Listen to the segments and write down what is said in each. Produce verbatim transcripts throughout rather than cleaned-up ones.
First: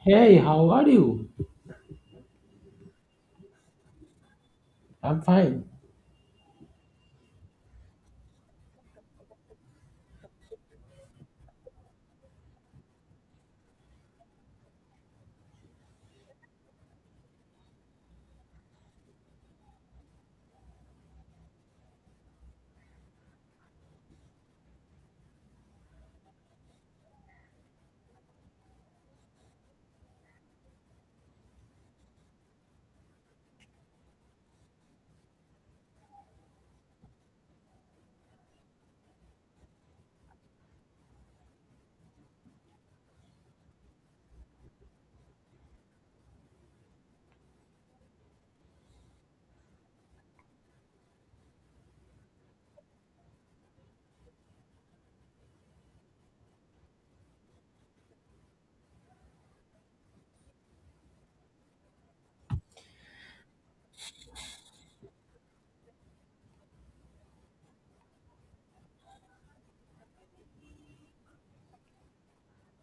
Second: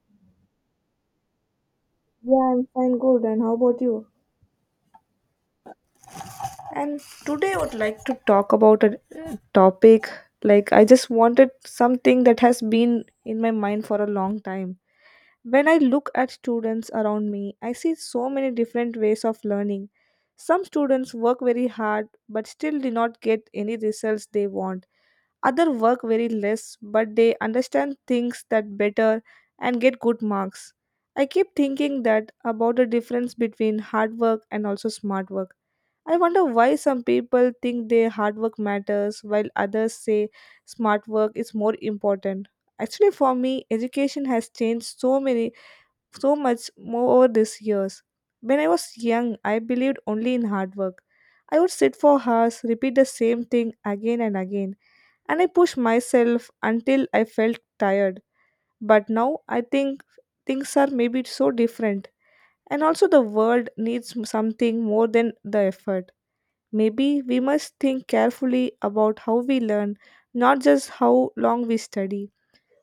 Hey, how are you? Yeah, I'm fine, good. And how about you? I'm fine. And today I would like to talk about a uh, topic like I just wanted something that has been in my mind for a long time. When I look at students around me, I see so many different ways of learning. Some students work very hard but still do not get any results they want. Others work very less but they understand things that better and get good marks. I keep thinking that about the difference between hard work and also smart work. I wonder why some people think their hard work matters while others say smart work is more important. Actually, for me, education has changed so many so much more over these years. When I was young, I believed only in hard work. I would sit for hours, repeat the same thing again and again, and I pushed myself until I felt tired. But now I think things are maybe so different, and also the world needs something more than the effort. Maybe we must think carefully about how we learn, not just how long we study.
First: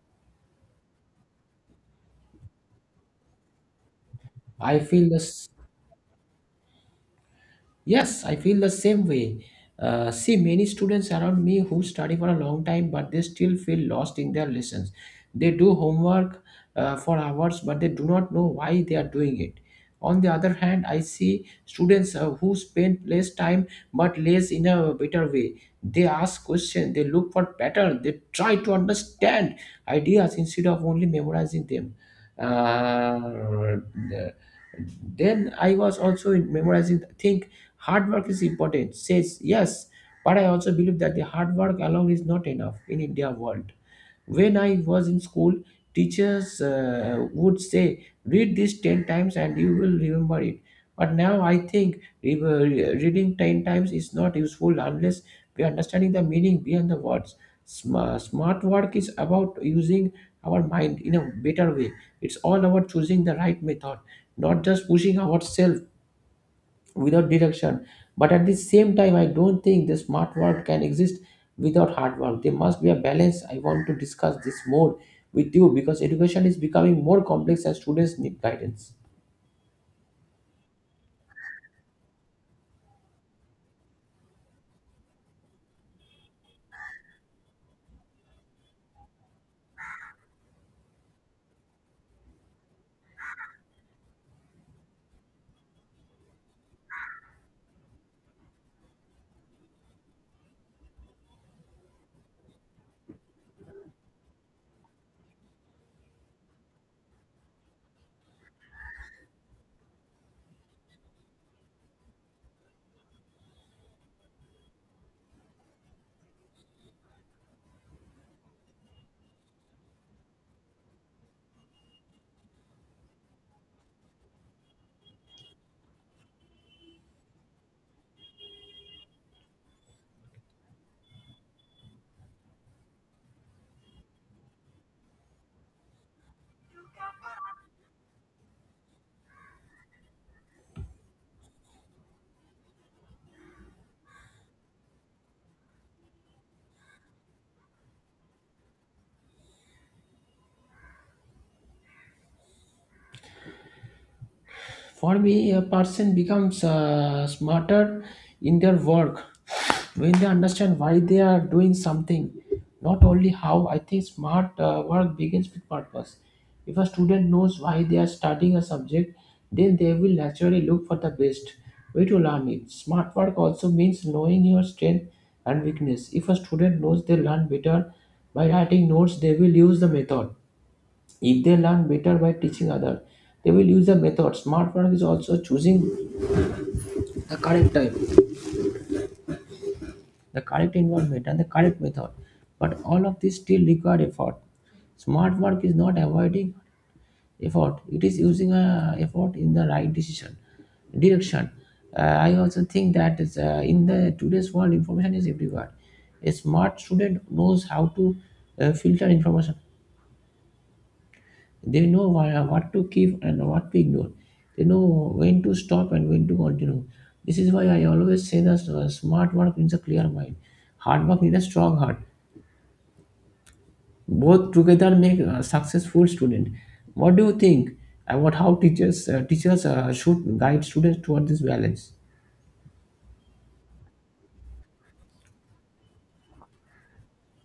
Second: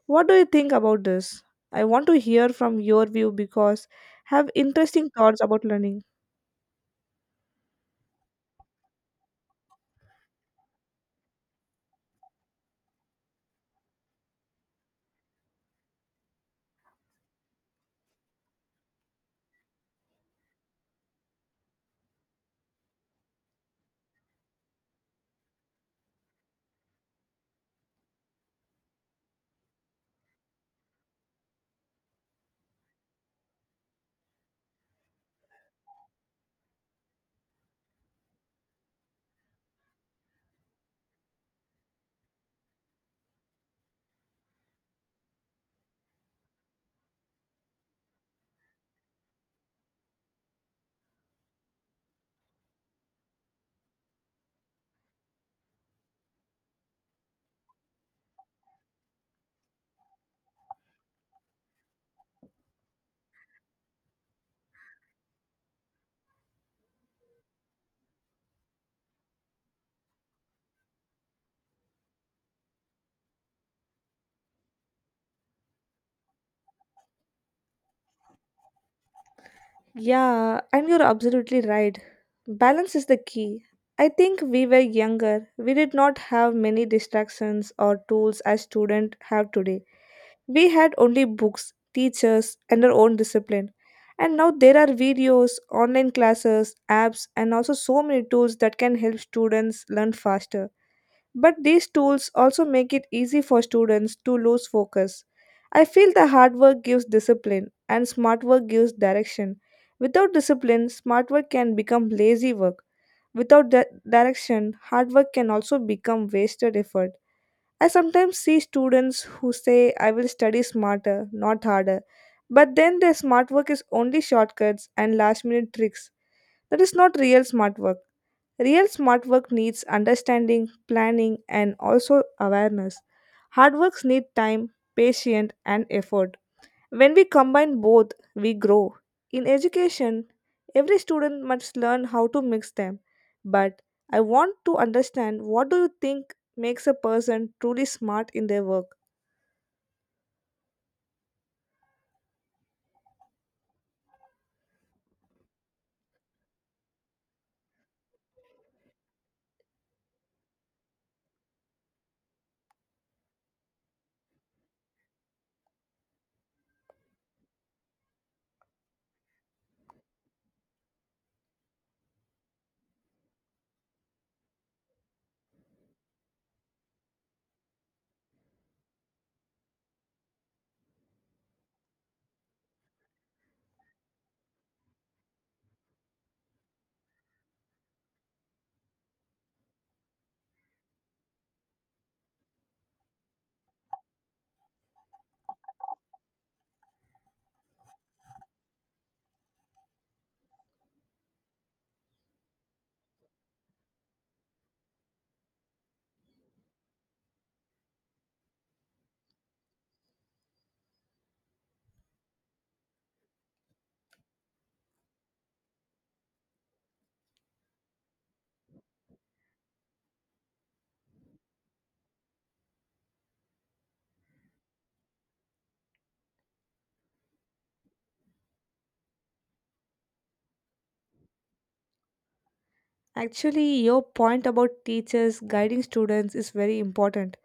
What do you think about this? I want to hear from your view because have I interesting feel the thoughts s- about learning. Yes, I feel the same way. Uh, see, many students around me who study for a long time, but they still feel lost in their lessons. They do homework uh, for hours, but they do not know why they are doing it. On the other hand, I see students uh, who spend less time but less in a better way. They ask questions, they look for patterns, they try to understand ideas instead of only memorizing them. Uh, then I was also in memorizing. Think hard work is important, says yes, but I also believe that the hard work alone is not enough in India world. When I was in school, teachers uh, would say, read this ten times and you will remember it. But now I think re- re- reading ten times is not useful unless we are understanding the meaning behind the words. Sm- smart work is about using our mind in a better way. It's all about choosing the right method, not just pushing ourselves without direction. But at the same time, I don't think the smart world can exist without hard work. There must be a balance. I want to discuss this more with you because education is becoming more complex and students need guidance. Yeah, and you're absolutely right. Balance is the key. I think we were younger. We did not have many distractions or tools as students have today. We had only books, teachers, and our own discipline. And now there are videos, online classes, apps, and also so many tools that can help students learn faster. But these tools also make it easy for students to lose focus. I feel the hard work gives discipline and smart work gives direction. Without discipline, smart work can become lazy work. Without di- direction, hard work can also become wasted effort. I sometimes see students who say, I will study smarter, not harder. But then their smart work is only shortcuts and last minute tricks. That is not real smart work. Real smart work needs understanding, planning, and also awareness. Hard works need time, patience, and effort. When we combine both, we grow. In education, every student must learn how to mix them. But I want to understand what do you think makes a person truly smart in their work? For me, a person becomes uh, smarter in their work when they understand why they are doing something, not only how. I think smart uh, work begins with purpose. If a student knows why they are studying a subject, then they will naturally look for the best way to learn it. Smart work also means knowing your strength and weakness. If a student knows they learn better by writing notes, they will use the method if they learn better by teaching others, they will use the method. Smart work is also choosing the correct time, the correct environment, and the correct method. But all of this still require effort. Smart work is not avoiding effort; it is using uh, effort in the right decision direction. Uh, I also think that is, uh, in the today's world, information is everywhere. A smart student knows how to uh, filter information. They know wha- what to keep and what to ignore. They know when to stop and when to continue. This is why I always say that uh, smart work needs a clear mind. Hard work needs a strong heart. Both together make a successful student. What do you think about how teachers uh, teachers uh, should guide students toward this balance? Actually, your point about teachers guiding students is very important.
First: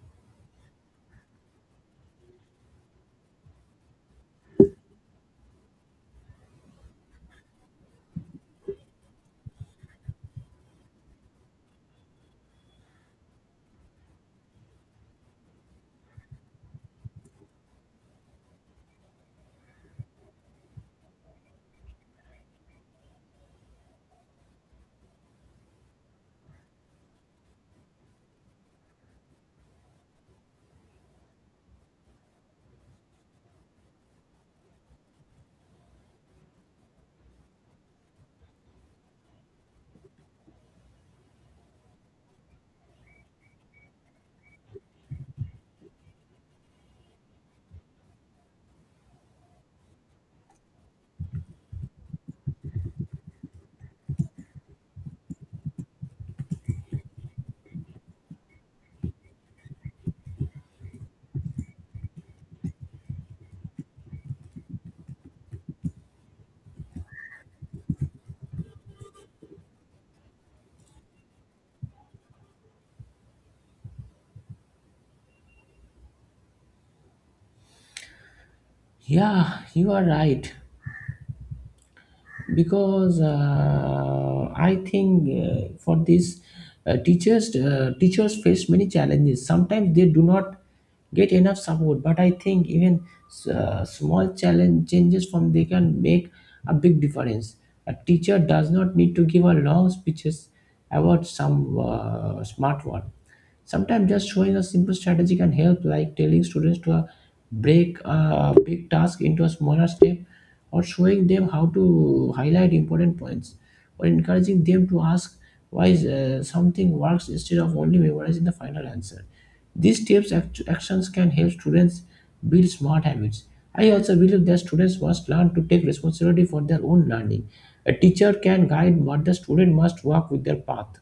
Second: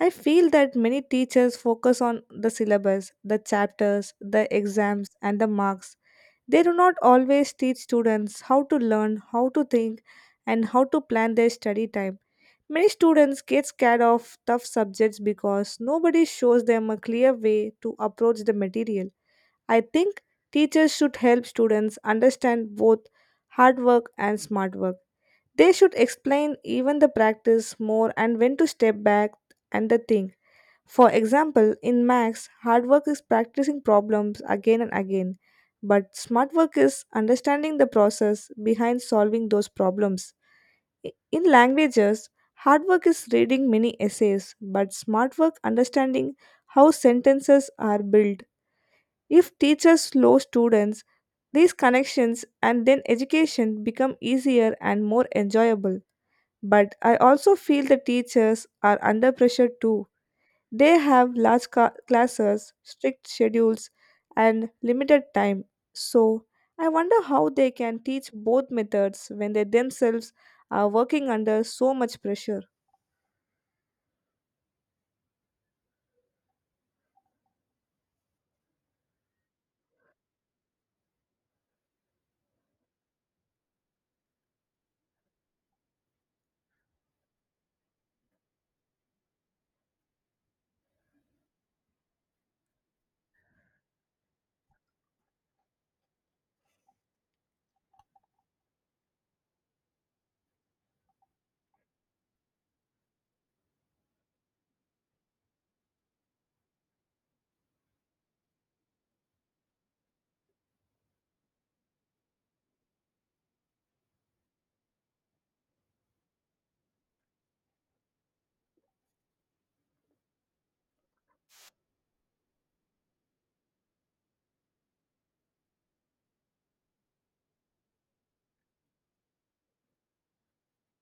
I feel that many teachers focus on the syllabus, the chapters, the exams, and the marks. They do not always teach students how to learn, how to think, and how to plan their study time. Many students get scared of tough subjects because nobody shows them a clear way to approach the material. I think teachers should help students understand both hard work and smart work. They should explain even the practice more and when to step back and the thing. For example, in Max, hard work is practicing problems again and again, but smart work is understanding the process behind solving those problems. I- In languages, hard work is reading many essays, but smart work understanding how sentences are built. If teachers slow students, these connections and then education become easier and more enjoyable. But I also feel the teachers are under pressure too they have large ca- classes, strict schedules, and limited time. So, I wonder how they can teach both methods when they themselves are working under so much pressure. Yeah, you are right. Because uh, I think uh, for this uh, teachers uh, teachers face many challenges. Sometimes they do not get enough support, but I think even uh, small challenge changes from they can make a big difference. A teacher does not need to give a long speeches about some uh, smart one. Sometimes just showing a simple strategy can help, like telling students to uh, break uh, a big task into a smaller step, or showing them how to highlight important points, or encouraging them to ask why uh, something works instead of only memorizing the final answer. These tips act- actions can help students build smart habits. I also believe that students must learn to take responsibility for their own learning. A teacher can guide, but the student must walk with their path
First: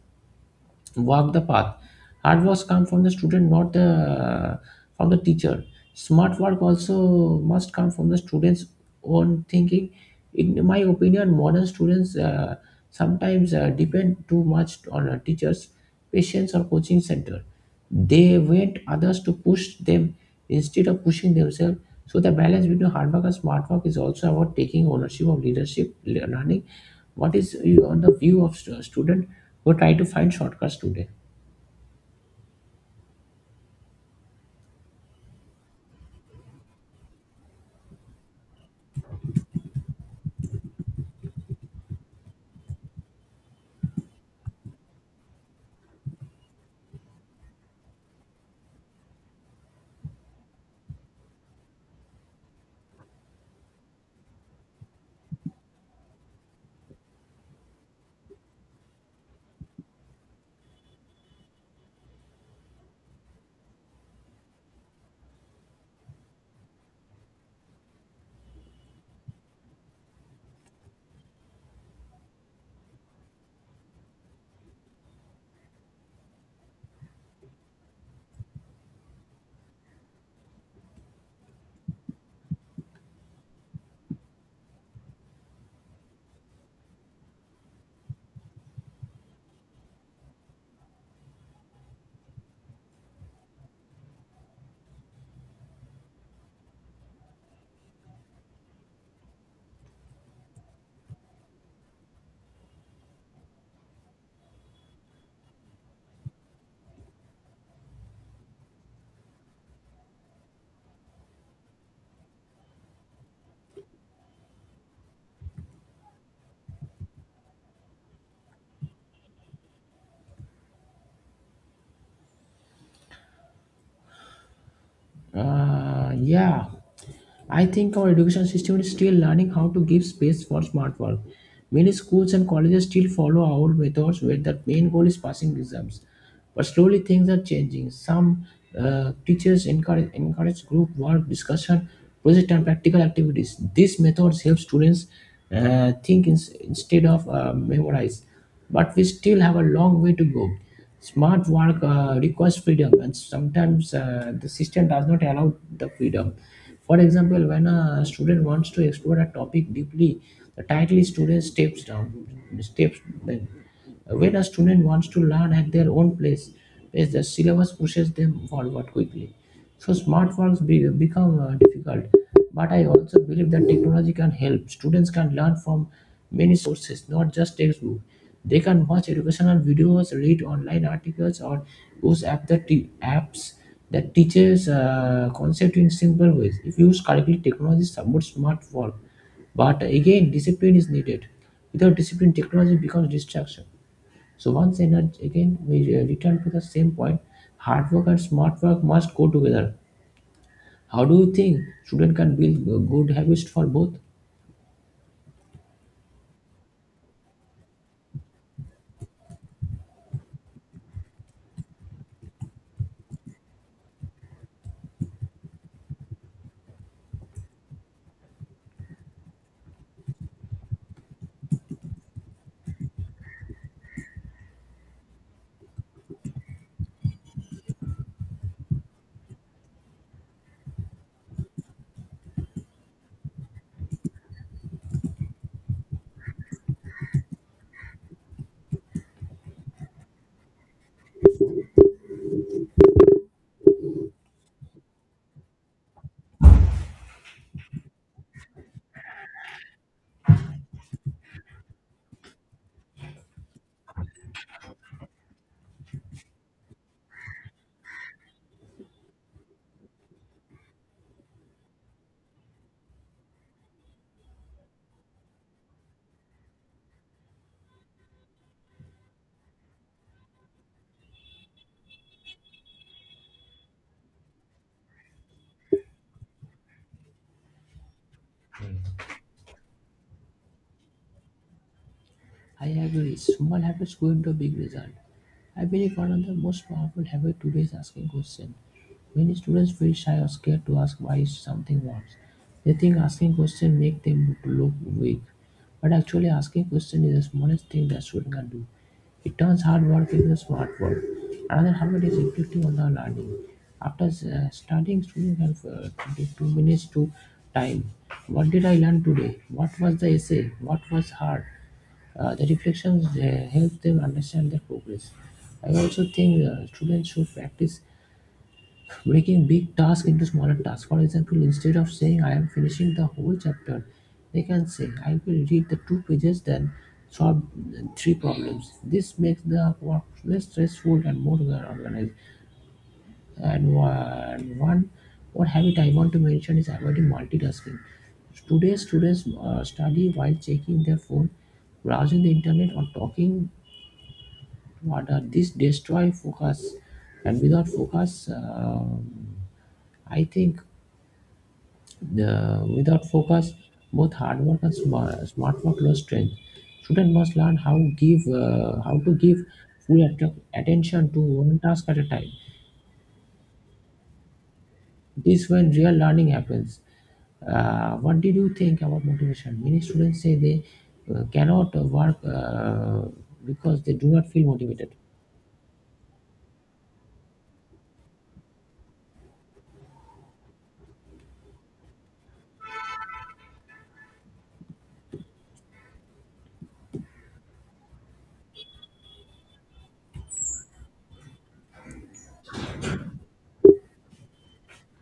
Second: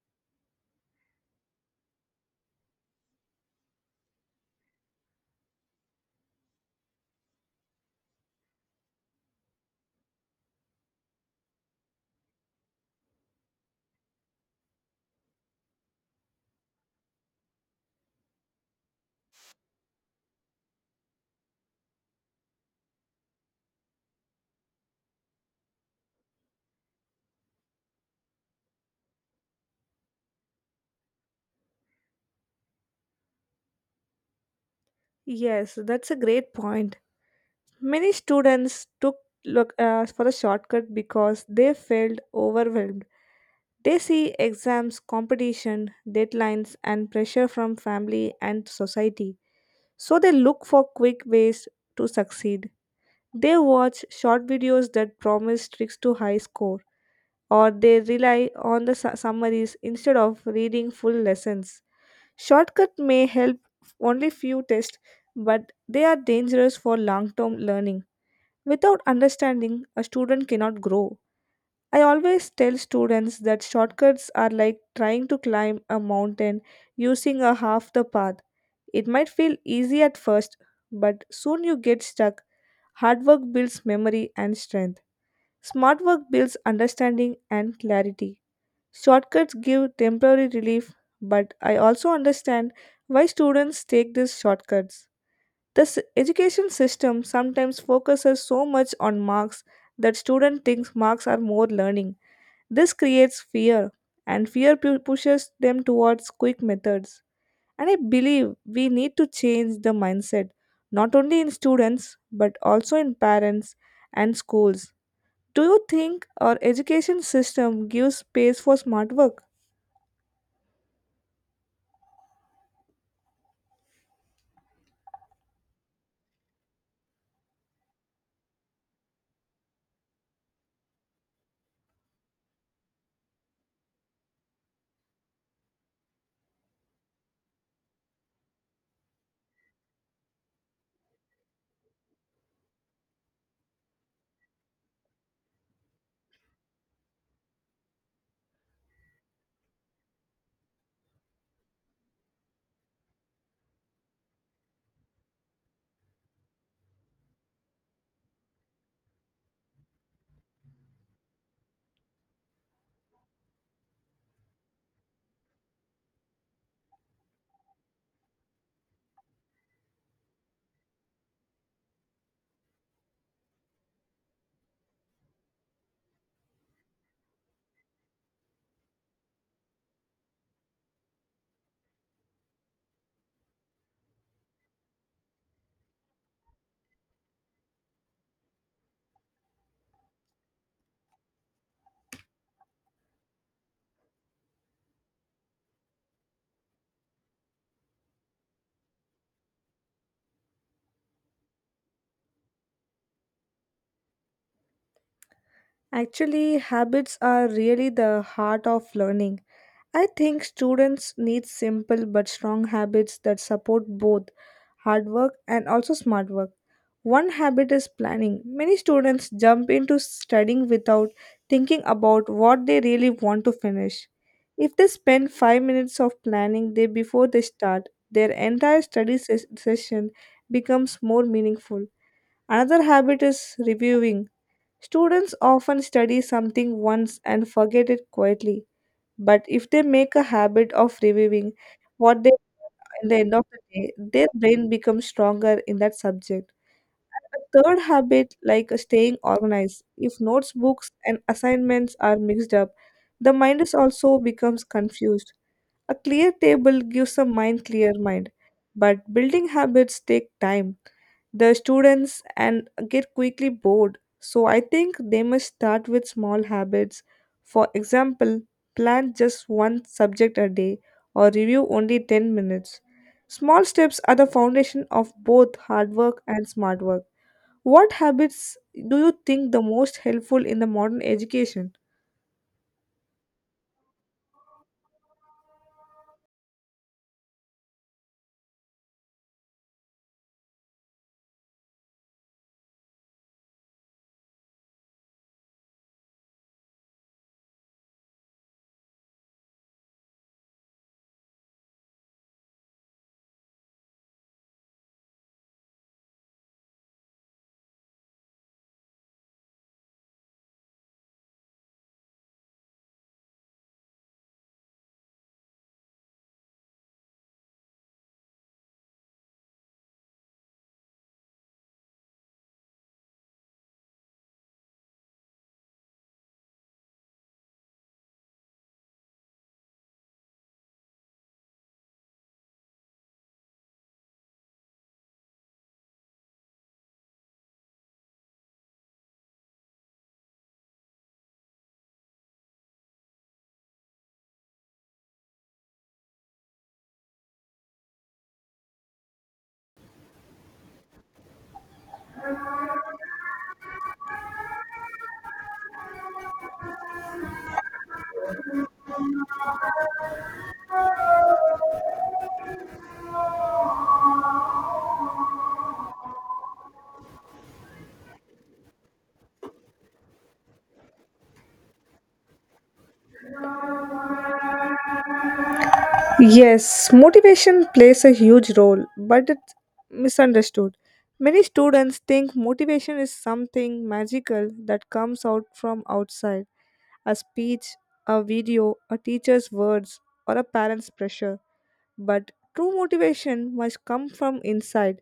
walk the path. Hard work comes from the student, not the from the teacher. Smart work also must come from the students' own thinking. In my opinion, modern students uh, sometimes uh, depend too much on uh, teachers, patients, or coaching center. They wait others to push them instead of pushing themselves. So the balance between hard work and smart work is also about taking ownership of leadership le- learning. What is your- on the view of stu- student who try to find shortcuts today? Yes, that's a great point. Many students took look uh, for a shortcut because they felt overwhelmed. They see exams, competition, deadlines, and pressure from family and society. So they look for quick ways to succeed. They watch short videos that promise tricks to high score, or they rely on the su- summaries instead of reading full lessons. Shortcut may help only few tests, but they are dangerous for long term learning. Without understanding, a student cannot grow. I always tell students that shortcuts are like trying to climb a mountain using a half the path. It might feel easy at first, but soon you get stuck. Hard work builds memory and strength. Smart work builds understanding and clarity. Shortcuts give temporary relief, but I also understand why students take these shortcuts. The s- education system sometimes focuses so much on marks that students think marks are more learning. This creates fear, and fear pu- pushes them towards quick methods. And I believe we need to change the mindset, not only in students, but also in parents and schools. Do you think our education system gives space for smart work? Uh, yeah, I think our education system is still learning how to give space for smart work. Many schools and colleges still follow old methods where the main goal is passing exams. But slowly things are changing. Some uh, teachers encourage, encourage group work, discussion, project and practical activities. These methods help students uh, think ins- instead of uh, memorize. But we still have a long way to go. Smart work uh, requires freedom, and sometimes uh, the system does not allow the freedom. For example, when a student wants to explore a topic deeply, the title is student steps down, steps. Down. When a student wants to learn at their own place, pace, the syllabus pushes them forward quickly. So smart works be, become uh, difficult. But I also believe that technology can help. Students can learn from many sources, not just textbook. They can watch educational videos, read online articles, or use app that te- apps that teaches uh, concept in simple ways. If used correctly, technology supports smart work. But again, discipline is needed. Without discipline, technology becomes distraction. So once and again we uh, return to the same point: hard work and smart work must go together. How do you think students can build uh, good habits for both? Actually, habits are really the heart of learning. I think students need simple but strong habits that support both hard work and also smart work. One habit is planning. Many students jump into studying without thinking about what they really want to finish. If they spend five minutes of planning day before they start, their entire study ses- session becomes more meaningful. Another habit is reviewing. Students often study something once and forget it quietly. But if they make a habit of reviewing what they at the end of the day, their brain becomes stronger in that subject. A third habit, like staying organized. If notes, books, and assignments are mixed up, the mind is also becomes confused. A clear table gives a mind clear mind. But building habits take time the students and get quickly bored. So I think they must start with small habits. For example, plan just one subject a day or review only ten minutes. Small steps are the foundation of both hard work and smart work. What habits do you think the most helpful in the modern education? I agree. Small habits go into big result. I believe one of the most powerful habits today is asking questions. Many students feel shy or scared to ask why something wants. They think asking questions make them look weak. But actually asking questions is the smallest thing that students can do. It turns hard work into smart work. Another habit is reflecting on the learning. After uh, studying, students have uh, twenty-two minutes to time. What did I learn today? What was the essay? What was hard? uh, the reflections uh, help them understand their progress. I also think uh, students should practice breaking big tasks into smaller tasks. For example, instead of saying I am finishing the whole chapter, they can say I will read the two pages then solve uh, three problems. This makes the work less stressful and more well organized. And one, one what habit I want to mention is avoiding multitasking. Today, students uh, study while checking their phone, browsing the internet, or talking what are this destroy focus and without focus uh, I think the without focus both hard work and smart, smart work lose strength student must learn how give uh, how to give full att- attention to one task at a time. This when real learning happens. Uh, what did you think about motivation? Many students say they uh, cannot uh, work uh, because they do not feel motivated. Yes, motivation plays a huge role, but it's misunderstood. Many students think motivation is something magical that comes out from outside a speech, a video, a teacher's words, or a parent's pressure. But true motivation must come from inside.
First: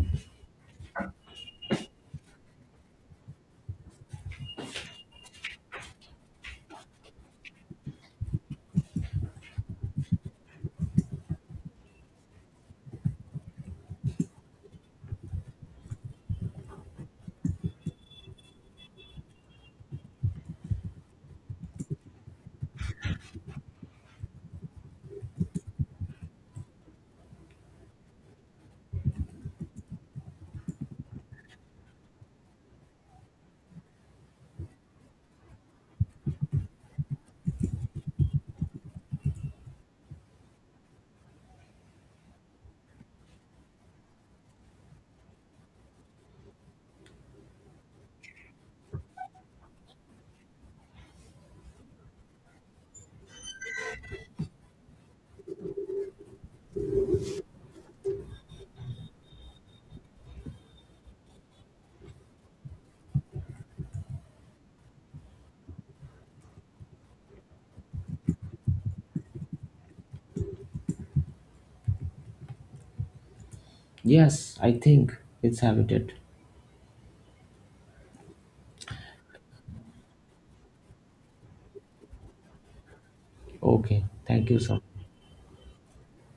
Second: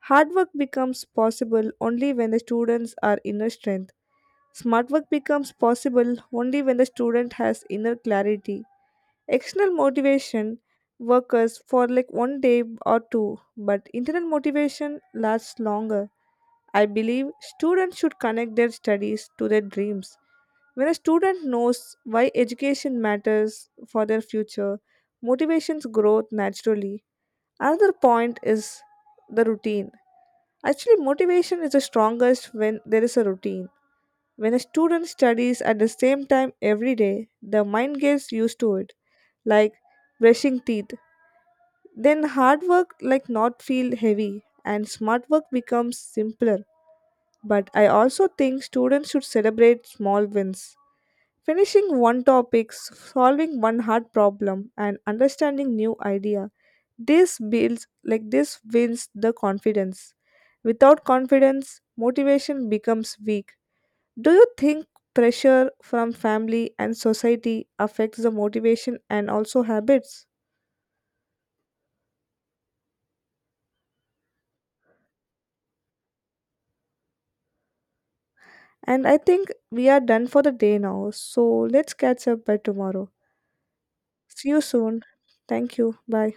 Hard work becomes possible only when the students are inner strength. Smart work becomes possible only when the student has inner clarity. External motivation workers for like one day or two, but internal motivation lasts longer. I believe students should connect their studies to their dreams. When a student knows why education matters for their future, motivations grow naturally. Another point is the routine. Actually, motivation is the strongest when there is a routine. When a student studies at the same time every day, the mind gets used to it, like brushing teeth. Then hard work like not feel heavy and smart work becomes simpler. But I also think students should celebrate small wins. Finishing one topic, solving one hard problem, and understanding new idea. This builds like this wins the confidence. Without confidence, motivation becomes weak. Do you think pressure from family and society affects the motivation and also habits? Yes, I think it's habited. And I think we are done for the day now. So let's catch up by tomorrow. Okay, See thank you you so soon. much. Thank you. Bye.